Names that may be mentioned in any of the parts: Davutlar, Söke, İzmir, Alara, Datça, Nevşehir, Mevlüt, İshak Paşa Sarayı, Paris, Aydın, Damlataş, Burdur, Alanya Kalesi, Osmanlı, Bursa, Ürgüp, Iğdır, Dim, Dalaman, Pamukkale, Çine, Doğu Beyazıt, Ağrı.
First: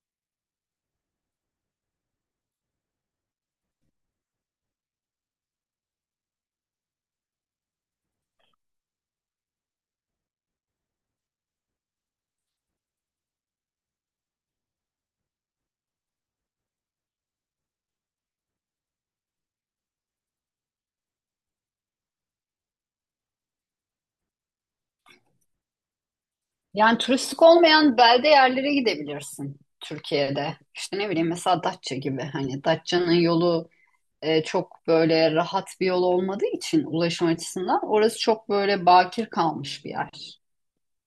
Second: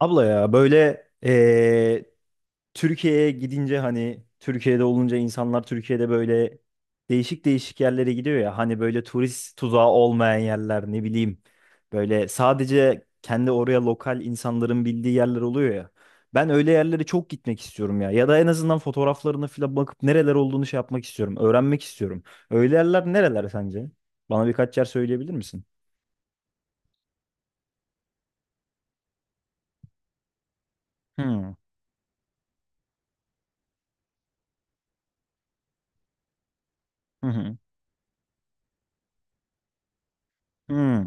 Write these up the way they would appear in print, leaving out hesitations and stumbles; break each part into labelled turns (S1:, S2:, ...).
S1: Abla ya böyle Türkiye'ye gidince, hani Türkiye'de olunca, insanlar Türkiye'de böyle değişik değişik yerlere gidiyor ya, hani böyle turist tuzağı olmayan yerler, ne bileyim, böyle sadece kendi oraya lokal insanların bildiği yerler oluyor ya. Ben öyle yerlere çok gitmek istiyorum ya, ya da en azından fotoğraflarına falan bakıp nereler olduğunu şey yapmak istiyorum, öğrenmek istiyorum. Öyle yerler nereler sence? Bana birkaç yer söyleyebilir misin?
S2: Yani turistik olmayan belde yerlere gidebilirsin Türkiye'de. İşte ne bileyim
S1: Hmm.
S2: mesela Datça gibi. Hani Datça'nın yolu çok böyle rahat bir yol olmadığı için
S1: Hı
S2: ulaşım
S1: hı.
S2: açısından orası çok böyle bakir kalmış bir yer.
S1: Hmm.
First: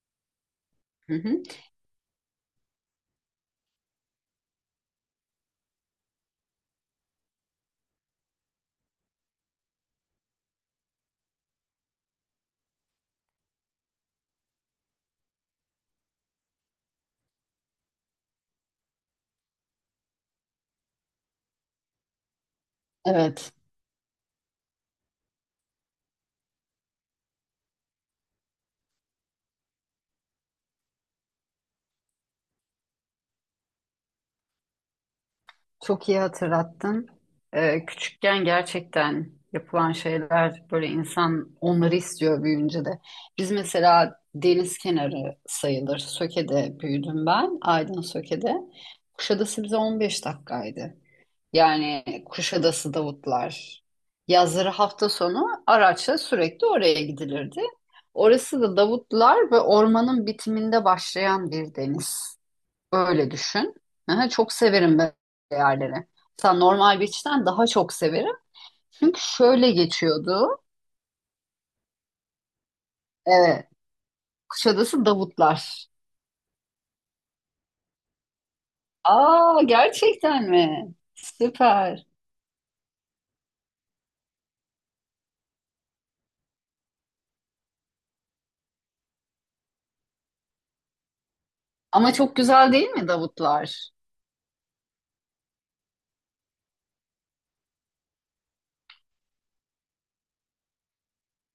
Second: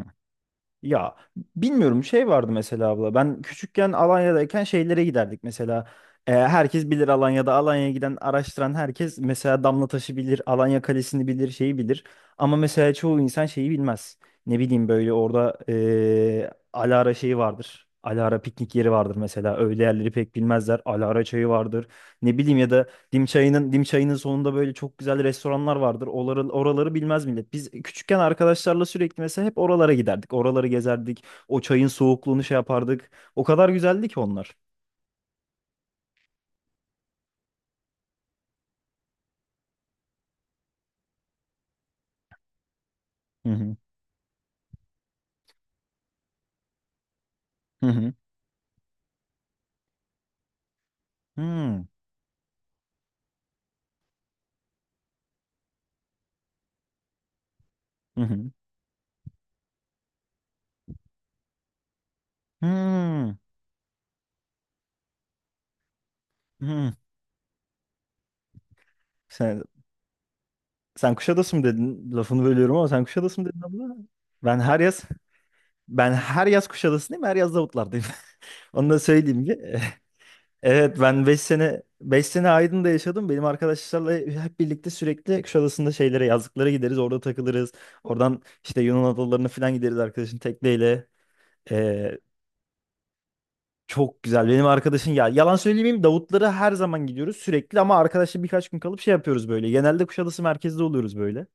S2: Hı
S1: Ya
S2: hı.
S1: bilmiyorum, şey vardı mesela abla, ben küçükken Alanya'dayken şeylere giderdik mesela. Herkes bilir, Alanya'da Alanya'ya giden araştıran herkes mesela Damlataş'ı bilir, Alanya Kalesi'ni bilir, şeyi bilir, ama mesela çoğu insan şeyi bilmez, ne bileyim, böyle orada Alara şeyi vardır, Alara piknik yeri vardır mesela, öyle yerleri pek bilmezler. Alara çayı vardır, ne bileyim, ya da Dim
S2: Evet.
S1: çayının, dim çayının sonunda böyle çok güzel restoranlar vardır. Oraları bilmez millet. Biz küçükken arkadaşlarla sürekli mesela hep oralara giderdik. Oraları gezerdik. O çayın soğukluğunu şey yapardık. O kadar güzeldi ki onlar.
S2: Çok iyi hatırlattın. Küçükken gerçekten yapılan şeyler böyle insan onları istiyor büyüyünce de.
S1: Hı
S2: Biz
S1: hı.
S2: mesela deniz kenarı sayılır. Söke'de büyüdüm ben.
S1: Hı
S2: Aydın
S1: hı.
S2: Söke'de. Kuşadası bize 15 dakikaydı.
S1: Hı hı.
S2: Yani Kuşadası Davutlar. Yazları hafta sonu araçla sürekli oraya gidilirdi.
S1: Hı
S2: Orası da Davutlar ve ormanın bitiminde başlayan bir deniz. Öyle
S1: Hmm.
S2: düşün. Aha, çok severim böyle yerleri. Mesela
S1: Hı.
S2: normal beach'ten daha çok severim. Çünkü
S1: Sen,
S2: şöyle geçiyordu.
S1: sen Kuşadası mı dedin? Lafını bölüyorum ama sen Kuşadası mı dedin
S2: Evet.
S1: abla? Ben her yaz
S2: Kuşadası Davutlar.
S1: ben her yaz Kuşadası'ndayım, her yaz Davutlar'dayım. Onu da söyleyeyim
S2: Aa
S1: ki.
S2: gerçekten mi?
S1: Evet, ben beş sene
S2: Süper.
S1: beş sene Aydın'da yaşadım. Benim arkadaşlarla hep birlikte sürekli Kuşadası'nda şeylere, yazlıklara gideriz. Orada takılırız. Oradan işte Yunan adalarına falan gideriz arkadaşın tekneyle.
S2: Ama
S1: Ee,
S2: çok güzel değil mi Davutlar?
S1: Çok güzel. Benim arkadaşın, ya yalan söylemeyeyim, Davutlara her zaman gidiyoruz sürekli, ama arkadaşla birkaç gün kalıp şey yapıyoruz böyle. Genelde Kuşadası merkezde oluyoruz böyle.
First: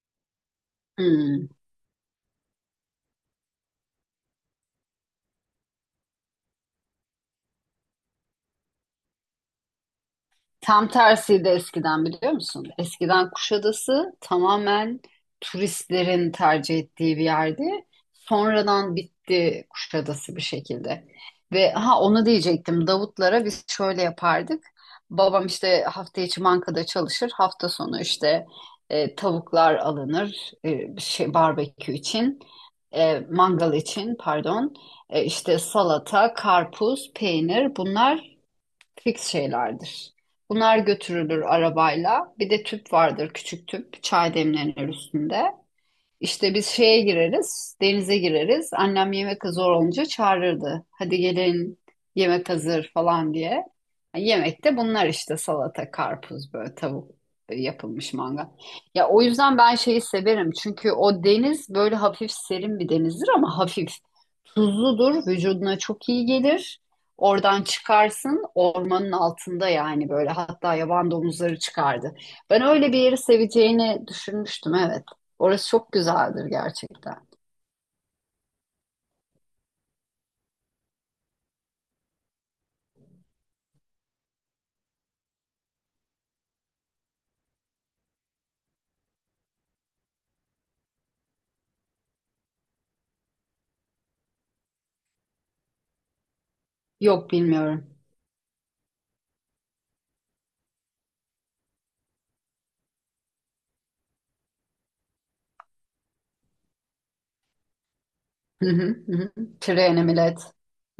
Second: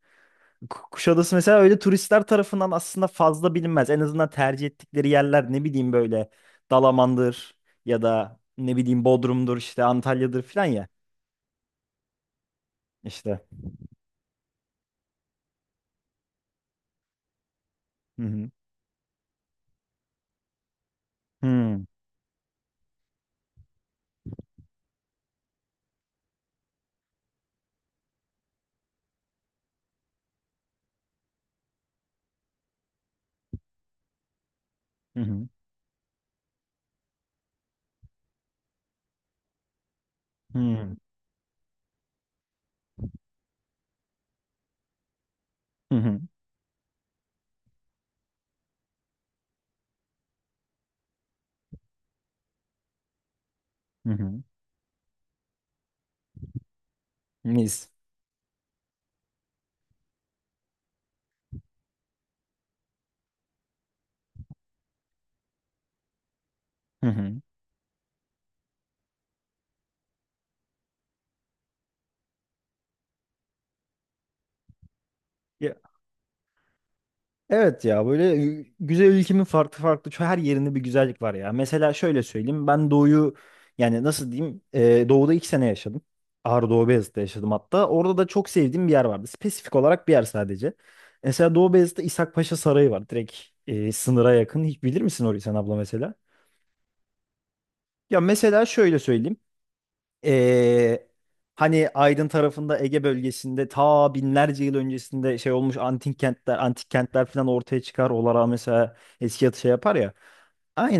S1: Kuşadası
S2: Hmm.
S1: mesela öyle turistler tarafından aslında fazla bilinmez. En azından tercih ettikleri yerler, ne bileyim, böyle Dalaman'dır, ya da ne bileyim Bodrum'dur, işte Antalya'dır falan
S2: Tam
S1: ya.
S2: tersiydi eskiden biliyor musun? Eskiden
S1: İşte.
S2: Kuşadası tamamen turistlerin tercih ettiği bir yerdi.
S1: Hı hı.
S2: Sonradan bitti Kuşadası bir şekilde.
S1: Hı
S2: Ve
S1: hı.
S2: ha onu diyecektim. Davutlara biz şöyle yapardık. Babam işte hafta içi bankada çalışır. Hafta sonu işte tavuklar alınır şey barbekü için. Mangal için pardon.
S1: Hı
S2: İşte salata, karpuz, peynir bunlar fix şeylerdir. Bunlar
S1: hı.
S2: götürülür arabayla. Bir de tüp vardır, küçük tüp, çay demlenir üstünde.
S1: Hı hı.
S2: İşte biz şeye gireriz, denize gireriz. Annem yemek zor olunca çağırırdı. Hadi gelin yemek hazır falan diye.
S1: Hı hı.
S2: Yemekte bunlar işte salata, karpuz, böyle tavuk
S1: Mis.
S2: yapılmış mangal. Ya o yüzden ben şeyi severim. Çünkü o deniz böyle hafif serin bir denizdir ama hafif tuzludur. Vücuduna çok iyi gelir.
S1: Hı hı.
S2: Oradan çıkarsın ormanın altında yani böyle hatta yaban domuzları çıkardı. Ben öyle bir yeri seveceğini düşünmüştüm evet. Orası
S1: Ya,
S2: çok güzeldir gerçekten.
S1: evet ya, böyle güzel ülkemin farklı farklı her yerinde bir güzellik var ya. Mesela şöyle söyleyeyim, ben doğuyu, yani nasıl diyeyim, doğuda 2 sene yaşadım. Ağrı Doğu Beyazıt'ta yaşadım hatta. Orada da çok sevdiğim bir yer vardı. Spesifik olarak bir yer sadece. Mesela Doğu Beyazıt'ta İshak Paşa Sarayı var. Direkt sınıra yakın. Hiç bilir misin orayı sen abla mesela?
S2: Yok bilmiyorum.
S1: Ya mesela şöyle söyleyeyim. Ee, Hani Aydın tarafında, Ege bölgesinde, ta binlerce yıl öncesinde şey olmuş antik kentler, antik kentler falan ortaya çıkar. Olara
S2: Hı hı,
S1: mesela
S2: hı
S1: eski
S2: hı.
S1: yatı şey yapar
S2: Treni
S1: ya.
S2: millet.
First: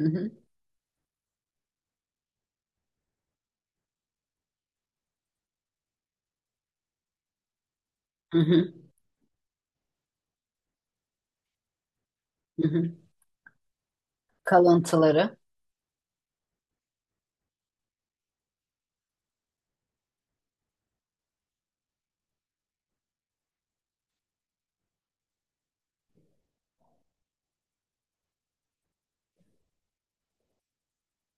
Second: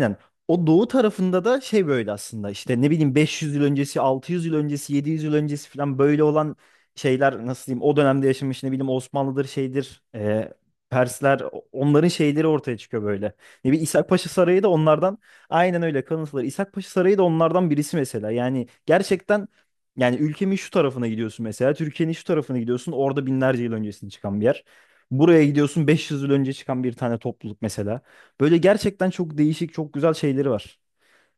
S2: Hı hı,
S1: O doğu tarafında da şey, böyle aslında işte, ne bileyim, 500 yıl öncesi, 600 yıl öncesi, 700 yıl öncesi falan böyle olan şeyler, nasıl diyeyim, o dönemde
S2: hı
S1: yaşamış, ne
S2: hı,
S1: bileyim, Osmanlı'dır, şeydir, Persler, onların şeyleri
S2: hı
S1: ortaya
S2: hı.
S1: çıkıyor böyle. Ne bileyim İshak Paşa Sarayı da onlardan.
S2: Kalıntıları.
S1: Aynen öyle, kalıntıları. İshak Paşa Sarayı da onlardan birisi mesela. Yani gerçekten, yani ülkemin şu tarafına gidiyorsun mesela. Türkiye'nin şu tarafına gidiyorsun. Orada binlerce yıl öncesinde çıkan bir yer. Buraya gidiyorsun, 500 yıl önce çıkan bir tane topluluk mesela. Böyle gerçekten çok değişik, çok güzel şeyleri var.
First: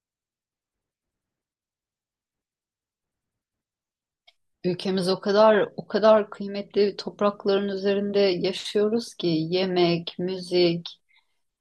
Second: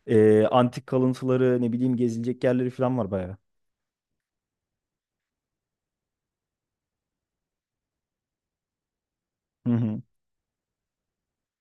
S1: Antik kalıntıları, ne bileyim, gezilecek yerleri falan var bayağı.
S2: Ülkemiz o kadar o kadar kıymetli toprakların üzerinde yaşıyoruz ki
S1: Hı hı.
S2: yemek, müzik,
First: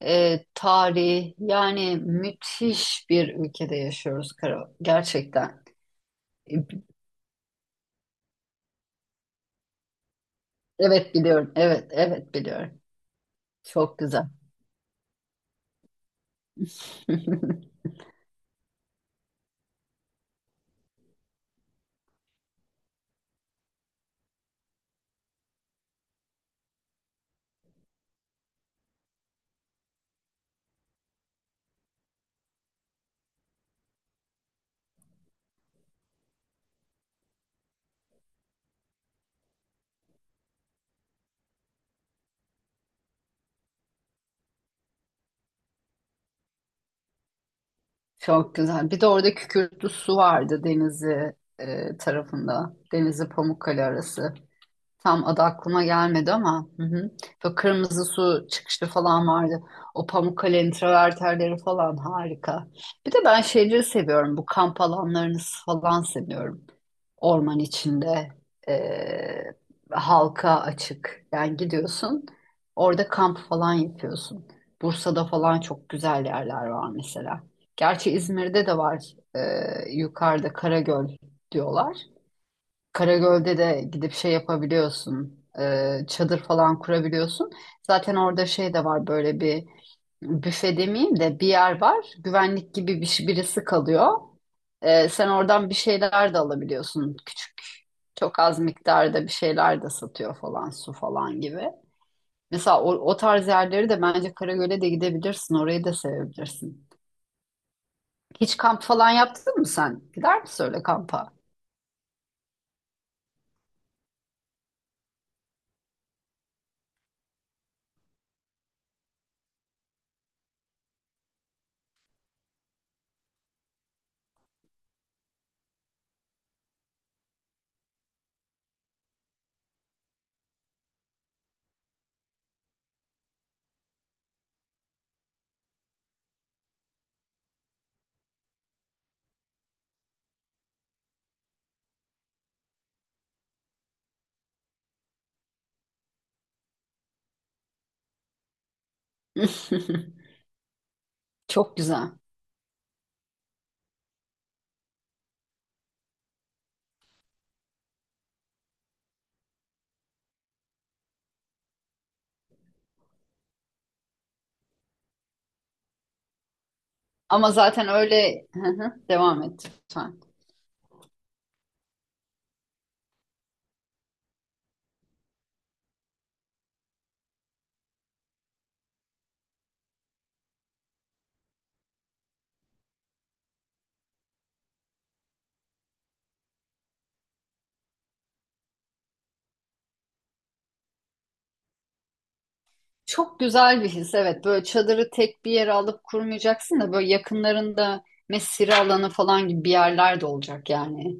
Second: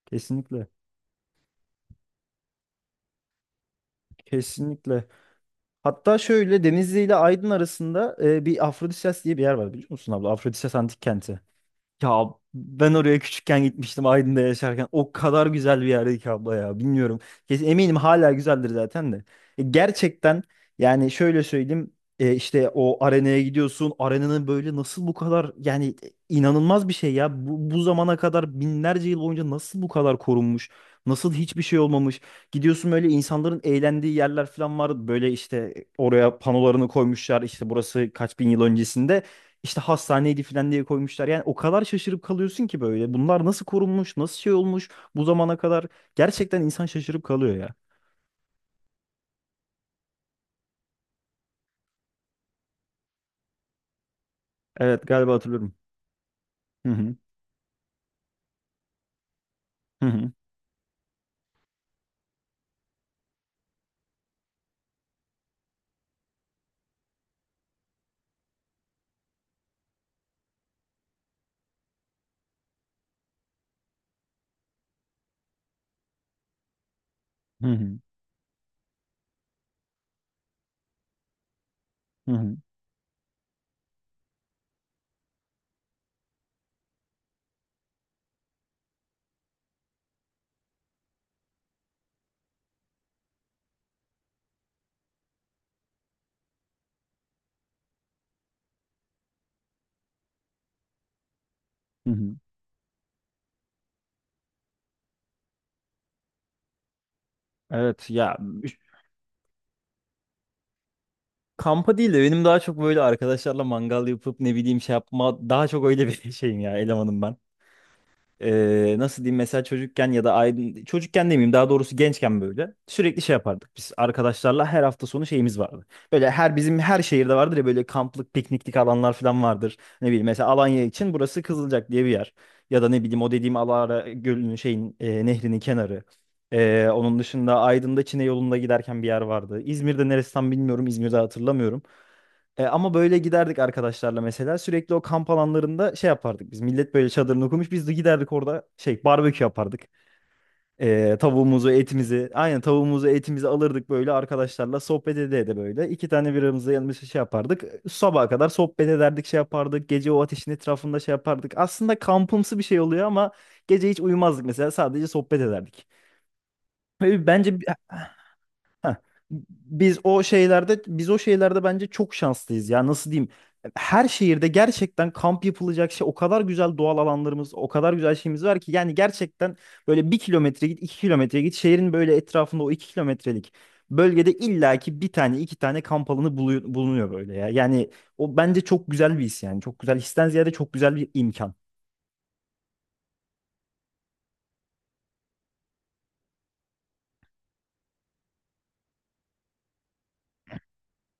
S1: Kesinlikle.
S2: tarih yani müthiş bir ülkede yaşıyoruz Karo.
S1: Kesinlikle.
S2: Gerçekten.
S1: Hatta
S2: E,
S1: şöyle Denizli ile Aydın arasında bir Afrodisias diye bir yer var, biliyor musun abla? Afrodisias Antik
S2: Evet
S1: Kenti.
S2: biliyorum. Evet,
S1: Ya
S2: evet biliyorum.
S1: ben oraya küçükken
S2: Çok
S1: gitmiştim
S2: güzel.
S1: Aydın'da yaşarken. O kadar güzel bir yerdi ki abla ya. Bilmiyorum. Kesin eminim hala güzeldir zaten de. Gerçekten, yani şöyle söyleyeyim. İşte o arenaya gidiyorsun. Arenanın böyle nasıl bu kadar, yani inanılmaz bir şey ya. Bu zamana kadar binlerce yıl boyunca nasıl bu kadar korunmuş? Nasıl hiçbir şey olmamış? Gidiyorsun böyle, insanların eğlendiği yerler falan var. Böyle işte oraya panolarını koymuşlar. İşte burası kaç bin yıl öncesinde. İşte hastaneydi falan diye koymuşlar. Yani o kadar şaşırıp kalıyorsun ki böyle. Bunlar nasıl korunmuş, nasıl şey olmuş bu zamana kadar. Gerçekten insan şaşırıp kalıyor ya.
S2: Çok güzel. Bir de orada Kükürtlü Su vardı Denizli tarafında. Denizli Pamukkale arası.
S1: Evet
S2: Tam
S1: galiba
S2: adı
S1: hatırlıyorum.
S2: aklıma gelmedi ama hı
S1: Hı
S2: hı.
S1: hı.
S2: Böyle kırmızı su çıkışı falan vardı.
S1: Hı
S2: O
S1: hı.
S2: Pamukkale'nin travertenleri falan harika. Bir de ben şeyleri seviyorum. Bu kamp alanlarını falan seviyorum orman içinde e, halka açık. Yani gidiyorsun orada kamp falan yapıyorsun. Bursa'da falan çok güzel yerler var mesela.
S1: Hı hı.
S2: Gerçi İzmir'de de var yukarıda Karagöl diyorlar.
S1: Hı hı.
S2: Karagöl'de de gidip şey yapabiliyorsun. Çadır falan kurabiliyorsun. Zaten orada şey de var böyle bir büfe demeyeyim de bir yer var. Güvenlik gibi birisi kalıyor. Sen oradan bir şeyler de alabiliyorsun. Küçük çok az miktarda bir şeyler de satıyor falan su falan gibi.
S1: Hı hı.
S2: Mesela o tarz yerleri de bence Karagöl'e de gidebilirsin. Orayı da sevebilirsin.
S1: Evet ya,
S2: Hiç kamp falan yaptın mı sen? Gider misin öyle kampa?
S1: kampa değil de benim daha çok böyle arkadaşlarla mangal yapıp, ne bileyim, şey yapma, daha çok öyle bir şeyim ya, elemanım ben. Nasıl diyeyim, mesela çocukken, ya da aydın, çocukken demeyeyim daha doğrusu, gençken böyle sürekli şey yapardık biz arkadaşlarla, her hafta sonu şeyimiz vardı. Böyle her bizim her şehirde vardır ya, böyle kamplık pikniklik alanlar falan vardır. Ne bileyim mesela Alanya için burası Kızılcak diye bir yer. Ya da ne bileyim, o dediğim Alara Gölü'nün şeyin, nehrinin kenarı. Onun dışında Aydın'da Çine yolunda giderken bir yer vardı. İzmir'de neresi tam bilmiyorum, İzmir'de hatırlamıyorum. Ama böyle giderdik arkadaşlarla mesela. Sürekli o kamp alanlarında şey yapardık biz. Millet böyle çadırını kurmuş. Biz de giderdik orada şey, barbekü yapardık. Tavuğumuzu,
S2: Çok güzel.
S1: etimizi. Aynen, tavuğumuzu, etimizi alırdık, böyle arkadaşlarla sohbet ede ede böyle. İki tane biramızı yanımızda şey yapardık. Sabaha kadar sohbet ederdik, şey yapardık. Gece o ateşin etrafında şey yapardık. Aslında kampımsı bir şey oluyor ama gece hiç uyumazdık mesela. Sadece sohbet ederdik. Ve
S2: Ama
S1: bence.
S2: zaten öyle. Hı
S1: Heh.
S2: hı, devam et
S1: Biz
S2: lütfen.
S1: o şeylerde biz o şeylerde bence çok şanslıyız ya, nasıl diyeyim, her şehirde gerçekten kamp yapılacak şey, o kadar güzel doğal alanlarımız, o kadar güzel şeyimiz var ki, yani gerçekten böyle 1 kilometre git, 2 kilometre git, şehrin böyle etrafında o 2 kilometrelik bölgede illaki bir tane, iki tane kamp alanı bulunuyor böyle ya, yani o bence çok güzel bir his, yani çok güzel histen ziyade çok güzel bir imkan,
S2: Çok güzel bir his evet, böyle çadırı tek bir yere alıp kurmayacaksın da böyle yakınlarında mesire alanı falan gibi bir yerler de olacak yani.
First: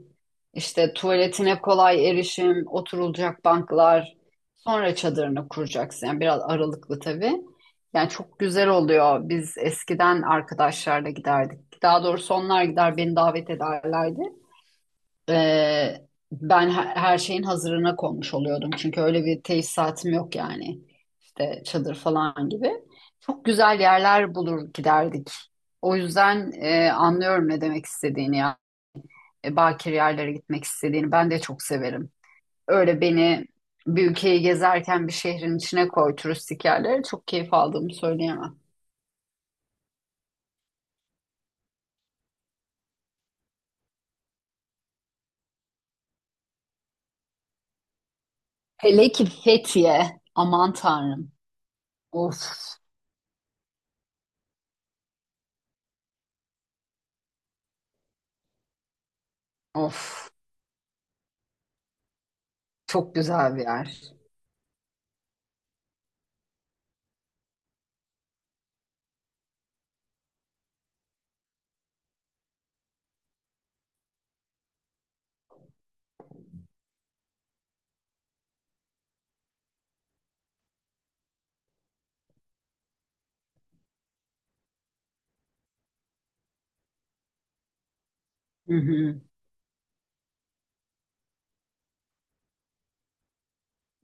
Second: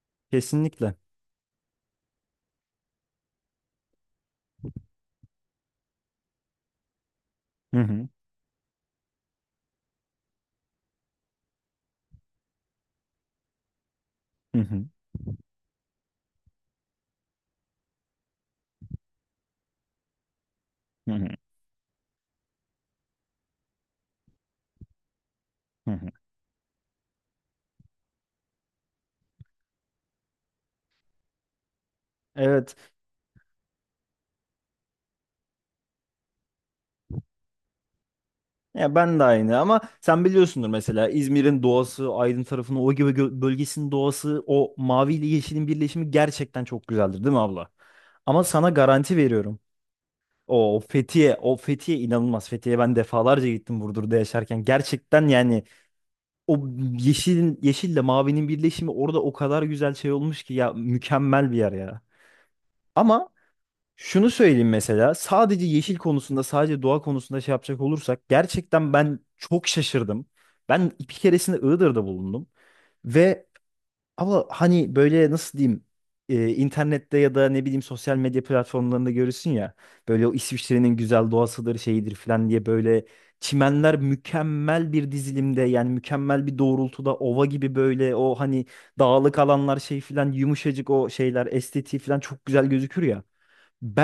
S2: İşte
S1: kesinlikle.
S2: tuvaletine kolay erişim, oturulacak banklar, sonra çadırını kuracaksın. Yani biraz aralıklı tabii.
S1: Hı hı.
S2: Yani çok güzel oluyor. Biz eskiden arkadaşlarla giderdik. Daha doğrusu onlar gider beni davet ederlerdi.
S1: Hı hı.
S2: Ben her şeyin hazırına konmuş oluyordum. Çünkü öyle bir tesisatım yok yani.
S1: Hı hı.
S2: İşte çadır falan gibi. Çok güzel yerler bulur giderdik.
S1: Hı
S2: O
S1: hı.
S2: yüzden anlıyorum ne demek istediğini ya. Bakir yerlere gitmek istediğini ben de çok severim.
S1: Evet.
S2: Öyle beni bir ülkeyi gezerken bir şehrin içine koy turistik yerlere çok keyif aldığımı söyleyemem.
S1: Ya ben de aynı, ama sen biliyorsundur mesela İzmir'in doğası, Aydın tarafının o gibi bölgesinin doğası, o mavi ile yeşilin birleşimi gerçekten çok güzeldir değil mi abla? Ama sana
S2: Hele
S1: garanti
S2: ki
S1: veriyorum.
S2: Fethiye. Aman
S1: O
S2: Tanrım.
S1: Fethiye, o Fethiye
S2: Of,
S1: inanılmaz. Fethiye'ye ben defalarca gittim Burdur'da yaşarken. Gerçekten yani o yeşilin, yeşille mavinin birleşimi orada o kadar güzel şey
S2: of.
S1: olmuş ki ya, mükemmel bir yer ya.
S2: Çok
S1: Ama
S2: güzel bir yer.
S1: şunu söyleyeyim mesela, sadece yeşil konusunda, sadece doğa konusunda şey yapacak olursak gerçekten ben çok şaşırdım. Ben bir keresinde Iğdır'da bulundum ve, ama hani böyle, nasıl diyeyim, internette ya da ne bileyim sosyal medya platformlarında görürsün ya, böyle o İsviçre'nin güzel doğasıdır, şeyidir falan diye, böyle çimenler mükemmel bir dizilimde, yani mükemmel bir doğrultuda, ova gibi böyle, o hani
S2: Hı hı,
S1: dağlık alanlar şey falan, yumuşacık o şeyler, estetiği falan çok güzel gözükür ya.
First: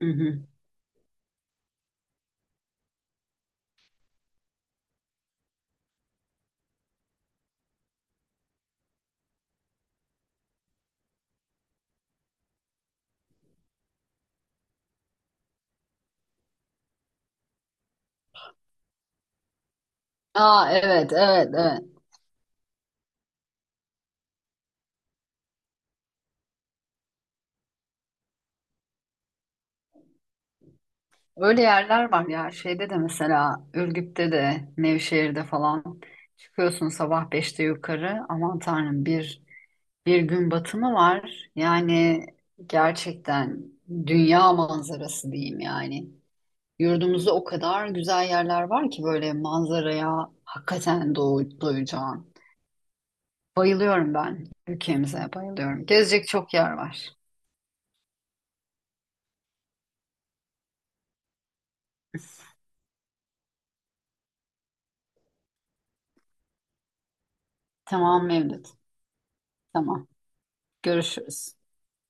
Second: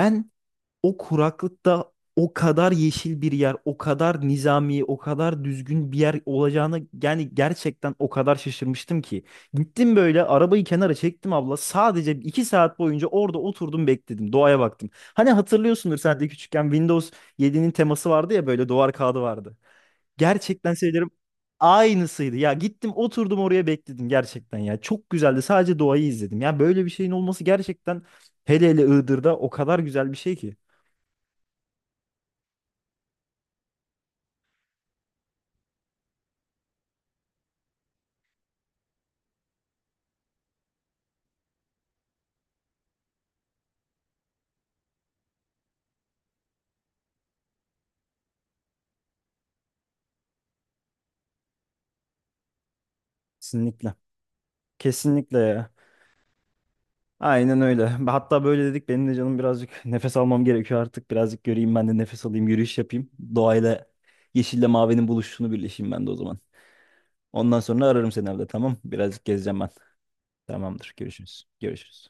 S2: hı hı.
S1: o kuraklıkta o kadar yeşil bir yer, o kadar nizami, o kadar düzgün bir yer olacağını, yani gerçekten o kadar şaşırmıştım ki. Gittim böyle arabayı kenara çektim abla. Sadece 2 saat boyunca orada oturdum, bekledim. Doğaya baktım. Hani hatırlıyorsundur sen de, küçükken Windows 7'nin teması vardı ya, böyle duvar kağıdı vardı.
S2: Aa
S1: Gerçekten söylerim
S2: evet evet evet.
S1: aynısıydı. Ya gittim oturdum oraya bekledim gerçekten ya. Çok güzeldi. Sadece doğayı izledim. Ya böyle bir şeyin olması, gerçekten hele hele Iğdır'da o kadar güzel bir şey ki.
S2: Öyle yerler var ya şeyde de mesela Ürgüp'te de Nevşehir'de falan çıkıyorsun sabah beşte yukarı, aman tanrım, bir gün batımı var. Yani gerçekten dünya manzarası diyeyim yani. Yurdumuzda o kadar güzel yerler var ki böyle manzaraya hakikaten doy doyacağın.
S1: Kesinlikle.
S2: Bayılıyorum ben, ülkemize
S1: Kesinlikle ya.
S2: bayılıyorum. Gezecek çok yer var.
S1: Aynen öyle. Hatta böyle dedik, benim de canım birazcık nefes almam gerekiyor artık. Birazcık göreyim ben de, nefes alayım, yürüyüş yapayım. Doğayla, yeşille mavinin buluşunu birleşeyim ben de o zaman. Ondan sonra ararım
S2: Tamam
S1: seni evde tamam.
S2: Mevlüt.
S1: Birazcık gezeceğim ben.
S2: Tamam.
S1: Tamamdır. Görüşürüz.
S2: Görüşürüz.
S1: Görüşürüz.